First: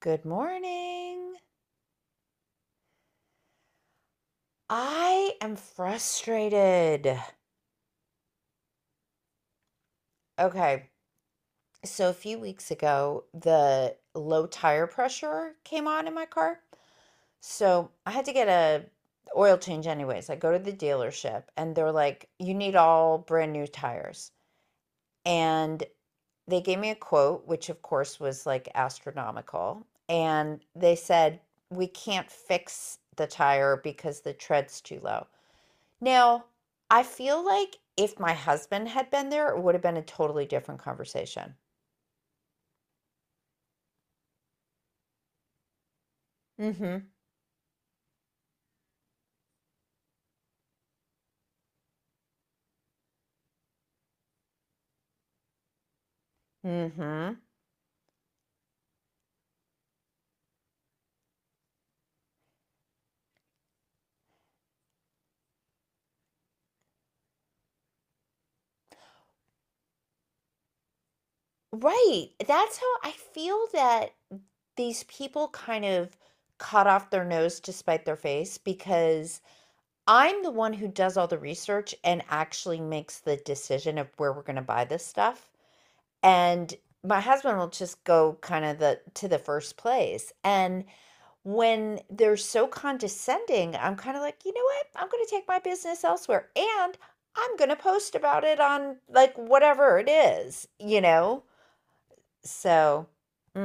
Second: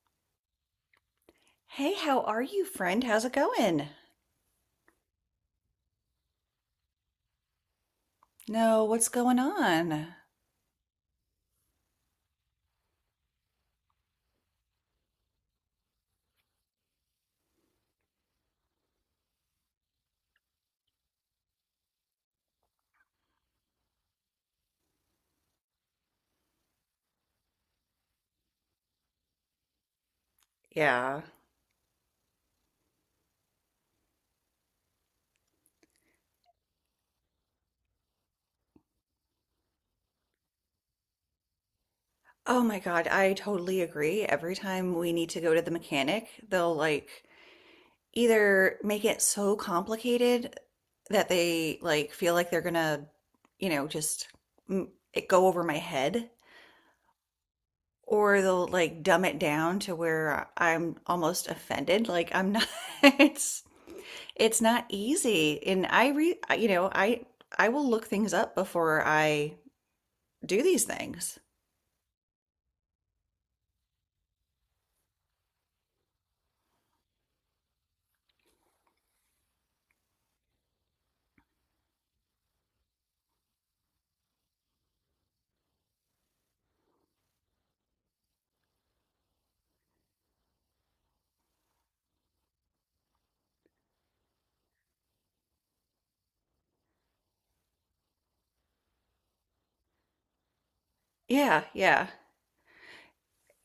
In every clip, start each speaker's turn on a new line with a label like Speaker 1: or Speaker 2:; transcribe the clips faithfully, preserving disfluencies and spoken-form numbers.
Speaker 1: Good morning.
Speaker 2: Hey, how are you, friend? How's it going?
Speaker 1: I am frustrated.
Speaker 2: No, what's going on?
Speaker 1: Okay. So a few weeks ago, the low tire pressure came on in my car. So I had to get a oil change anyways. I go to the dealership and they're like, "You need all brand new tires." And they gave me a quote, which of course was like astronomical, and they
Speaker 2: Yeah.
Speaker 1: said, "We can't fix the tire because the tread's too low." Now, I feel like if my husband had been there, it would have been a totally different conversation.
Speaker 2: Oh my God, I totally agree. Every time we need to go to the mechanic, they'll
Speaker 1: Mm-hmm.
Speaker 2: like either make it so complicated that they like feel like they're gonna, you know, just mm, it go over my head,
Speaker 1: Mm-hmm.
Speaker 2: or they'll like dumb it down to where I'm almost offended. Like I'm not, it's It's not easy. And I re you know, I I will look things up before I do these things.
Speaker 1: Right. That's how I feel that these people kind of cut off their nose to spite their face because I'm the one who does all the research and actually makes the decision of where we're going to buy this stuff. And my husband will just go kind of the to the first place. And when they're so condescending, I'm kind of like, you know what? I'm going to take my business elsewhere and I'm going to post about it on like whatever it is, you know?
Speaker 2: Yeah, yeah.
Speaker 1: So,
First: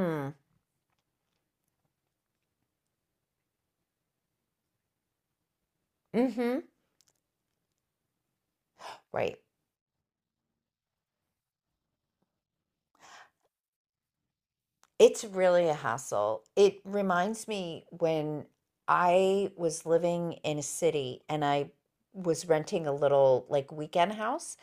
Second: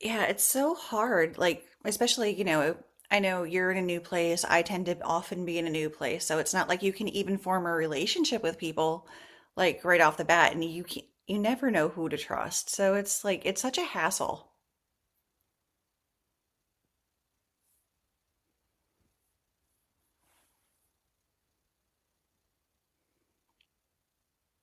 Speaker 2: Yeah, it's so hard. Like especially, you know, I know you're in a new place. I tend to often be in a new place, so it's
Speaker 1: mm-hmm.
Speaker 2: not like you can even form a relationship with people
Speaker 1: Right.
Speaker 2: like right off the bat, and you can you never know who to trust. So it's like it's such a hassle.
Speaker 1: It's really a hassle. It reminds me when I was living in a city and I was renting a little like weekend house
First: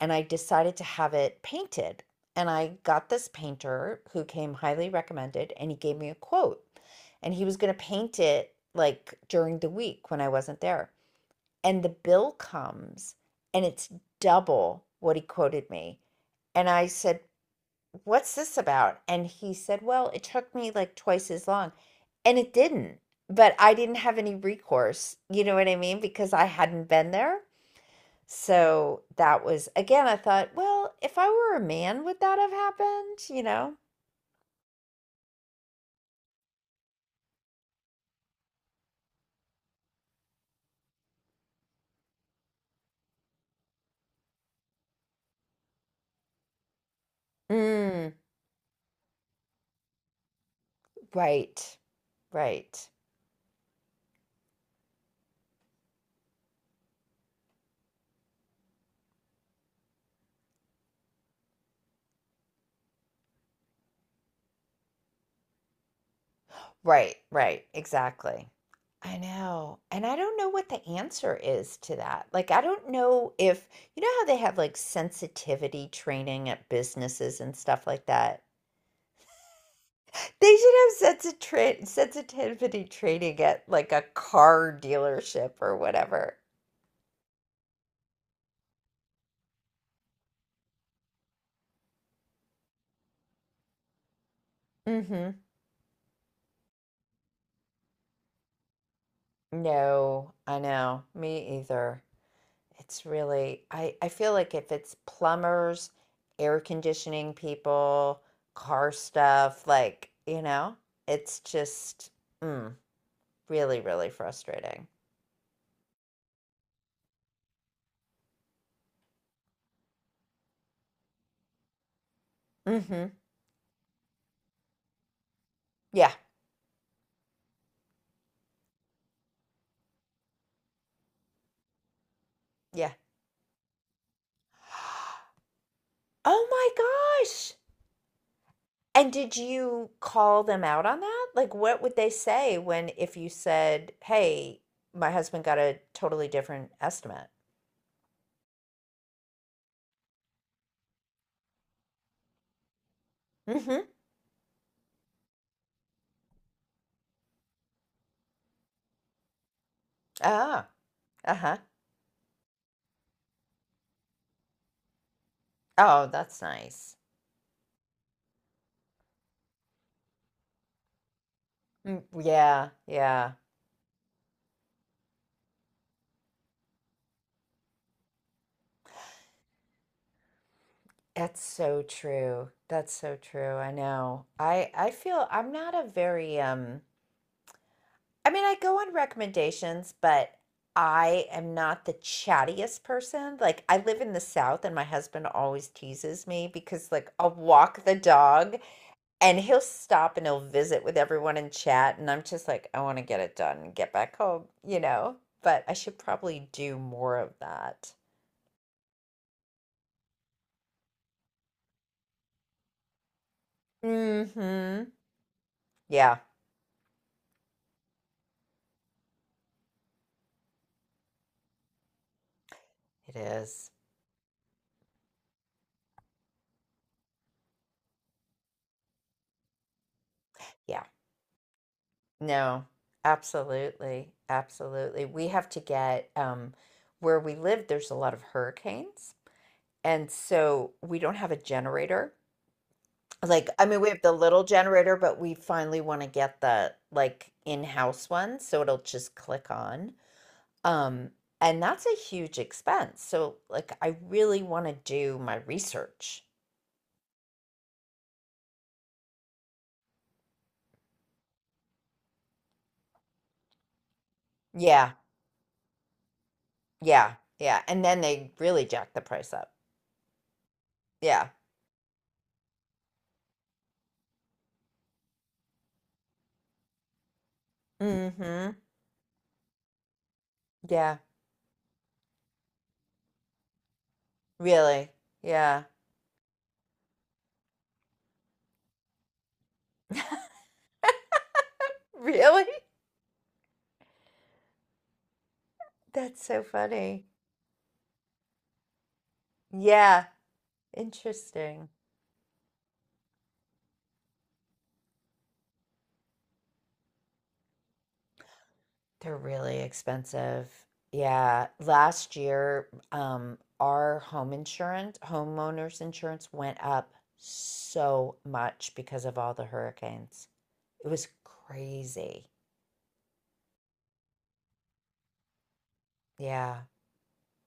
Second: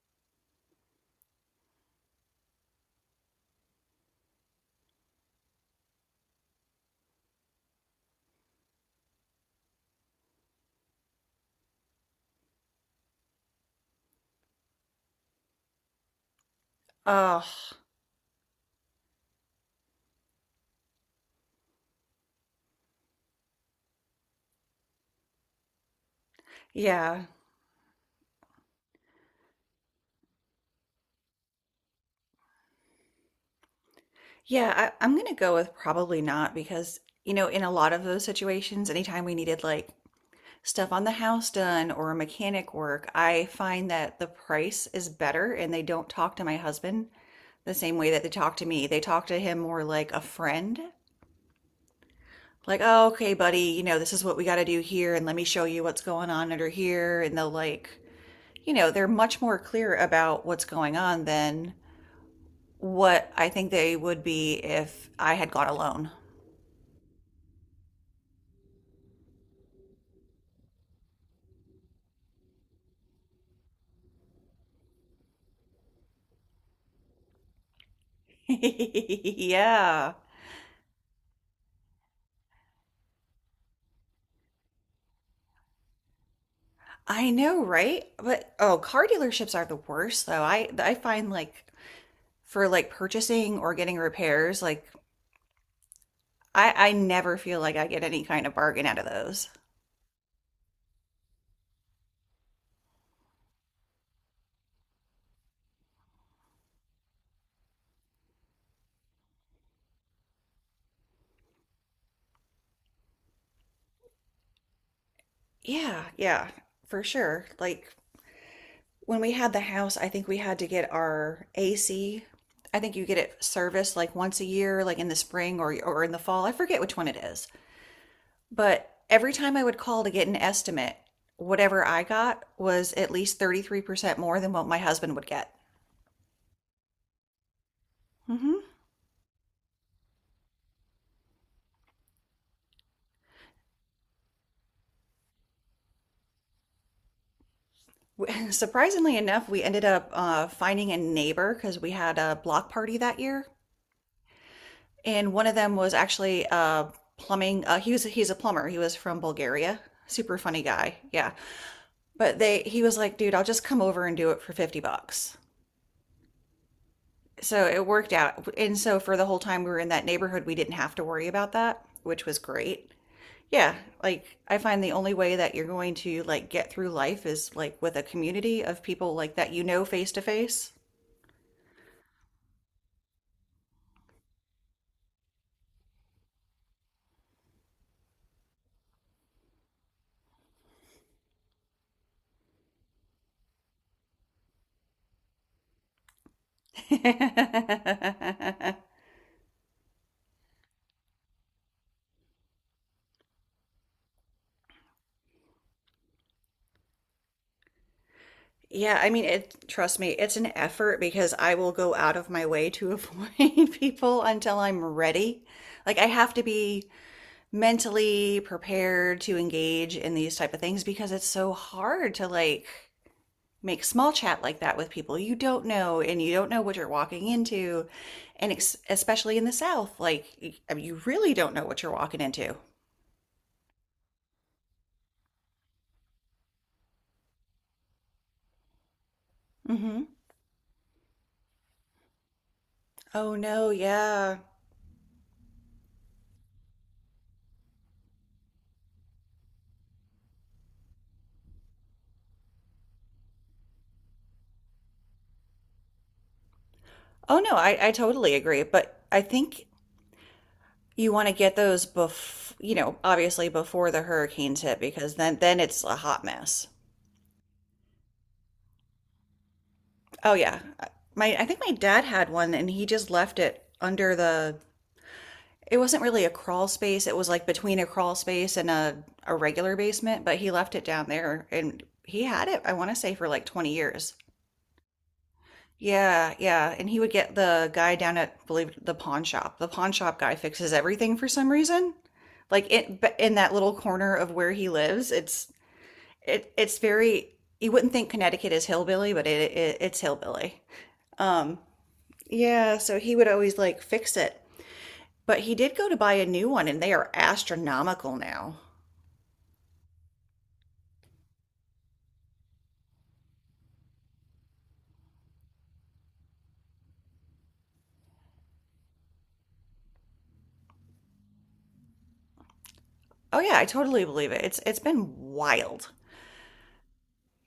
Speaker 1: and I decided to have it painted. And I got this painter who came highly recommended and he gave me a quote and he was going to paint it like during the week when I wasn't there. And the bill comes and it's double what he quoted me. And I said,
Speaker 2: Oh,
Speaker 1: what's this about? And he said, well, it took me like twice as long. And it didn't, but I didn't have any recourse. You know what I mean? Because I hadn't been
Speaker 2: yeah.
Speaker 1: there. So that was, again, I thought, well, if I were a man, would that have happened? You know?
Speaker 2: Yeah, I, I'm gonna go with probably not because, you know, in a lot of those situations, anytime we needed like stuff on the house done or mechanic work, I find that the price is better and they don't talk to my husband the same way
Speaker 1: Mm,
Speaker 2: that they talk to me. They talk to him more like a friend.
Speaker 1: right,
Speaker 2: Like,
Speaker 1: right,
Speaker 2: oh, okay, buddy, you know, this is what we got to do here, and let me show you what's going on under here. And they'll, like, you know, they're much more clear about what's going on than what I think they would be if I had gone alone.
Speaker 1: right, right. Exactly. I know. And I don't know what the answer is to that. Like, I don't know if, you know how they have like sensitivity training at businesses and stuff like that?
Speaker 2: Yeah.
Speaker 1: They should have sensi tra sensitivity training at like a car dealership or whatever.
Speaker 2: I know, right? But oh, car dealerships are the worst though. I I find like for like purchasing or getting repairs, like
Speaker 1: Mm-hmm.
Speaker 2: I I never feel like I get any kind of bargain out of those.
Speaker 1: No, I know. Me either. It's really, I, I feel like if it's plumbers, air conditioning people, car stuff, like, you know, it's just mm, really, really frustrating.
Speaker 2: Yeah, yeah, for sure. Like when we had the house, I think we had to get our A C. I think
Speaker 1: Mm-hmm.
Speaker 2: you get it serviced like once a year, like in the spring or or
Speaker 1: Yeah,
Speaker 2: in the fall. I forget which one it is. But every time I would call to get an estimate, whatever I got
Speaker 1: yeah.
Speaker 2: was at least thirty-three percent more than what my husband would get.
Speaker 1: Oh my gosh.
Speaker 2: Hmm.
Speaker 1: And did you call them out on that? Like, what would they say when, if you said, hey, my husband got a totally different estimate?
Speaker 2: Surprisingly enough, we ended up uh, finding a neighbor because we had a block party that year,
Speaker 1: Mm-hmm.
Speaker 2: and one of them was actually uh, plumbing. Uh, he was he's a plumber. He was from Bulgaria. Super funny
Speaker 1: Ah,
Speaker 2: guy. Yeah,
Speaker 1: uh-huh.
Speaker 2: but they he was like, dude, I'll just come over and do it for fifty bucks.
Speaker 1: Oh, that's nice.
Speaker 2: So it worked out, and so for the whole time we were in that neighborhood, we didn't have to worry about that,
Speaker 1: Mm,
Speaker 2: which was
Speaker 1: yeah,
Speaker 2: great.
Speaker 1: yeah.
Speaker 2: Yeah, like I find the only way that you're going to like get through life is like with a community of people like that, you know, face to face.
Speaker 1: That's so true. That's so true. I know. I I feel I'm not a very um I mean, I go on recommendations, but I am not the chattiest person. Like, I live in the South, and my husband always teases me because, like, I'll walk the dog and he'll stop and he'll visit with everyone and chat. And I'm just like, I want to get it done and get back home, you know? But I should probably do more of that.
Speaker 2: Yeah, I mean, it, trust me, it's an effort because I will go out of my way to avoid people until I'm
Speaker 1: Mm-hmm.
Speaker 2: ready. Like I
Speaker 1: Yeah,
Speaker 2: have to be mentally prepared to engage in these type of things because it's so hard to like
Speaker 1: it is.
Speaker 2: make small chat like that with people you don't know and you don't know what you're walking into. And ex especially in the South, like y- I
Speaker 1: Yeah.
Speaker 2: mean, you really don't know what you're walking into.
Speaker 1: No, absolutely. Absolutely. We have to get, um, where we live, there's a lot of hurricanes.
Speaker 2: Hmm.
Speaker 1: And so we don't have a generator.
Speaker 2: Oh
Speaker 1: Like, I
Speaker 2: no,
Speaker 1: mean, we have the
Speaker 2: yeah.
Speaker 1: little generator, but we finally want to get the like in-house one, so it'll just click on. Um, and that's a huge expense. So like I really want to do my research.
Speaker 2: Oh no, I, I totally agree, but I think you want to get those bef you know, obviously before the hurricanes hit
Speaker 1: Yeah,
Speaker 2: because then then it's a hot mess.
Speaker 1: yeah, yeah. And then they really jack the price up.
Speaker 2: Oh yeah.
Speaker 1: Yeah.
Speaker 2: My I think my dad had one and he just left it under the, it wasn't really a crawl space, it was like between a crawl
Speaker 1: Mm-hmm.
Speaker 2: space and a a regular basement, but he left it
Speaker 1: Yeah.
Speaker 2: down there and he had it, I want to say for like twenty years.
Speaker 1: Really. Yeah.
Speaker 2: Yeah, yeah. And he would get the guy down at, believe it, the pawn shop. The pawn shop guy fixes everything for some reason.
Speaker 1: Really?
Speaker 2: Like it, but in that little corner of where he lives, it's
Speaker 1: That's so
Speaker 2: it it's
Speaker 1: funny.
Speaker 2: very, you wouldn't think Connecticut is hillbilly, but it, it it's
Speaker 1: Yeah.
Speaker 2: hillbilly. Um,
Speaker 1: Interesting.
Speaker 2: yeah, so he would always like fix it. But he did go to buy a new one and they are astronomical now.
Speaker 1: They're really expensive. Yeah. Last year, um, our home insurance, homeowners insurance went up so much because of all the hurricanes. It was crazy.
Speaker 2: Oh yeah, I totally believe it. It's it's been wild.
Speaker 1: Yeah.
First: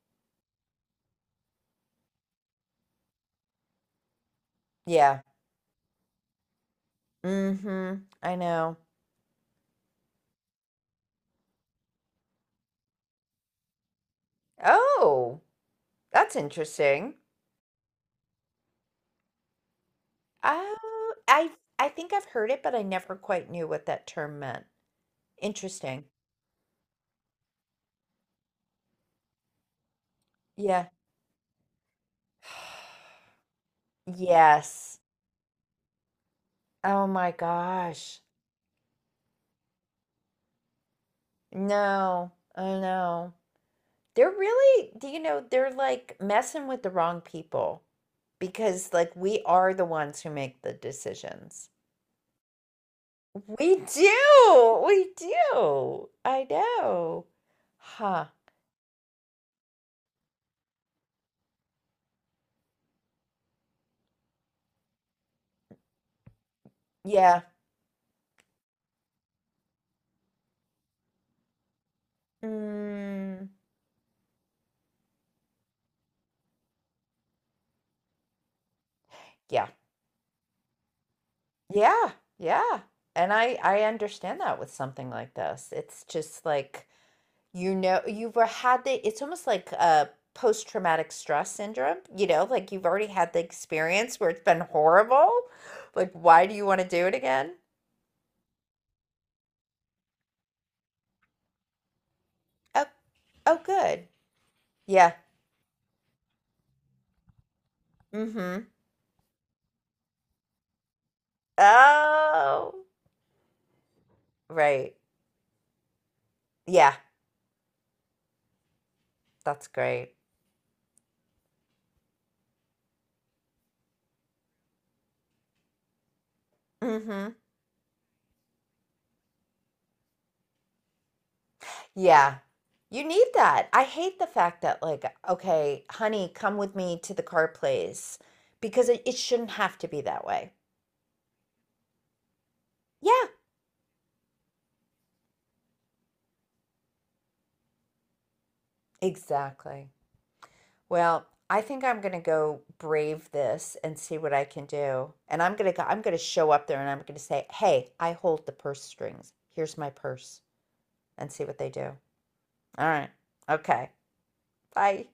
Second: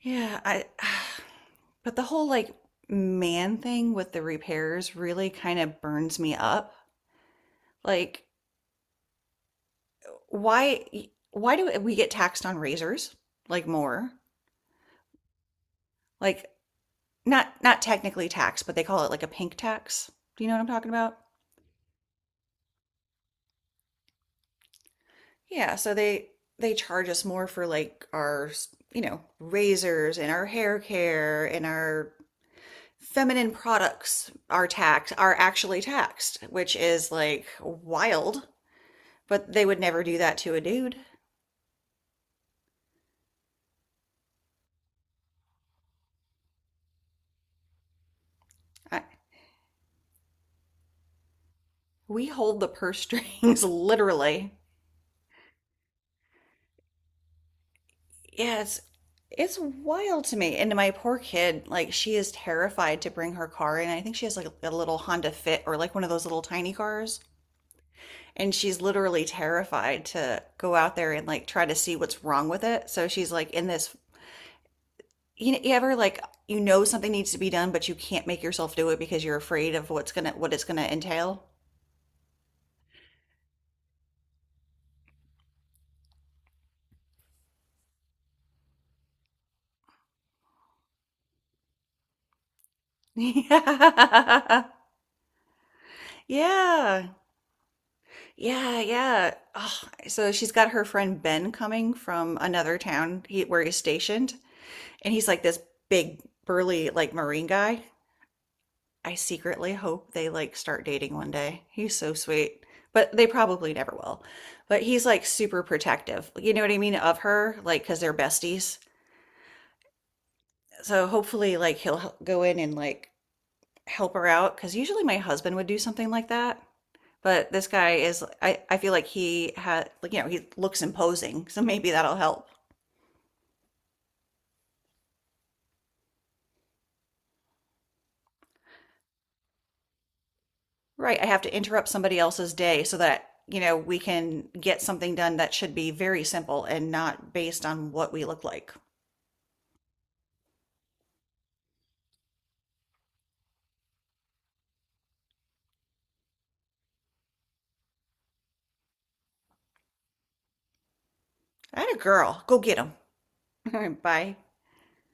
Speaker 2: Yeah, I but the whole like man thing with the repairs
Speaker 1: Yeah.
Speaker 2: really kind of burns me up.
Speaker 1: Mm-hmm.
Speaker 2: Like
Speaker 1: I know.
Speaker 2: why why do we get taxed on razors? Like more?
Speaker 1: Oh, that's
Speaker 2: Like
Speaker 1: interesting.
Speaker 2: not not technically tax, but they call it like a pink tax. Do you know what I'm talking
Speaker 1: Oh,
Speaker 2: about?
Speaker 1: I I think I've heard it, but I never quite knew what that term meant.
Speaker 2: Yeah, so
Speaker 1: Interesting.
Speaker 2: they they charge us more for like our, you know, razors and our hair
Speaker 1: Yeah.
Speaker 2: care, and our feminine products are
Speaker 1: Yes.
Speaker 2: taxed are actually taxed, which
Speaker 1: Oh
Speaker 2: is
Speaker 1: my
Speaker 2: like
Speaker 1: gosh.
Speaker 2: wild. But they would never do that to a dude.
Speaker 1: No, I know. They're really, do you know, they're like messing with the wrong people because
Speaker 2: I,
Speaker 1: like we are the ones who make the decisions.
Speaker 2: we hold the purse strings
Speaker 1: We
Speaker 2: literally.
Speaker 1: do. We do. I know. Huh.
Speaker 2: Yeah, it's it's wild to me. And my poor kid, like she is terrified to bring her car in. I think she has like a little Honda Fit or like one of those little tiny cars.
Speaker 1: Yeah.
Speaker 2: And she's literally terrified to go out there and like try to see what's wrong with it. So she's
Speaker 1: Mm,
Speaker 2: like in this, you know, you ever like you know something needs to be done but you can't make yourself do it because you're
Speaker 1: yeah.
Speaker 2: afraid of what's gonna what it's gonna entail.
Speaker 1: Yeah. Yeah. And I I understand that with something like this. It's just like you know, you've had the it's almost like a post-traumatic stress syndrome, you know, like you've already had the experience where it's been
Speaker 2: Yeah,
Speaker 1: horrible. Like, why do you want to do
Speaker 2: yeah.
Speaker 1: it again?
Speaker 2: Yeah, yeah. Oh, so she's got her friend Ben coming from another
Speaker 1: Oh,
Speaker 2: town he,
Speaker 1: oh,
Speaker 2: where he's
Speaker 1: good.
Speaker 2: stationed,
Speaker 1: Yeah.
Speaker 2: and he's like this big, burly, like Marine guy.
Speaker 1: Mm-hmm.
Speaker 2: I secretly hope they like start dating one day. He's so sweet,
Speaker 1: Oh,
Speaker 2: but they probably never will. But
Speaker 1: right.
Speaker 2: he's like super protective. You know what I
Speaker 1: Yeah,
Speaker 2: mean, of her, like because they're besties.
Speaker 1: that's great.
Speaker 2: So hopefully, like he'll h- go in and like help her out because usually my husband would do something like that.
Speaker 1: Mm-hmm.
Speaker 2: But this guy is, I, I feel like he had, like, you know, he looks imposing. So maybe that'll
Speaker 1: Yeah.
Speaker 2: help.
Speaker 1: You need that. I hate the fact that, like, okay, honey, come with me to the car place because it, it shouldn't have to be that way.
Speaker 2: Right. I have to interrupt somebody else's day so
Speaker 1: Yeah,
Speaker 2: that, you know, we can get something done that should be very simple and not based on what we look like.
Speaker 1: exactly. Well, I think I'm gonna go brave this and see what I can do. And I'm gonna go, I'm gonna show up there and I'm gonna say, "Hey, I hold the purse strings. Here's my purse," and see what they
Speaker 2: I had
Speaker 1: do.
Speaker 2: a girl. Go get
Speaker 1: All
Speaker 2: him.
Speaker 1: right. Okay.
Speaker 2: Bye.
Speaker 1: Bye.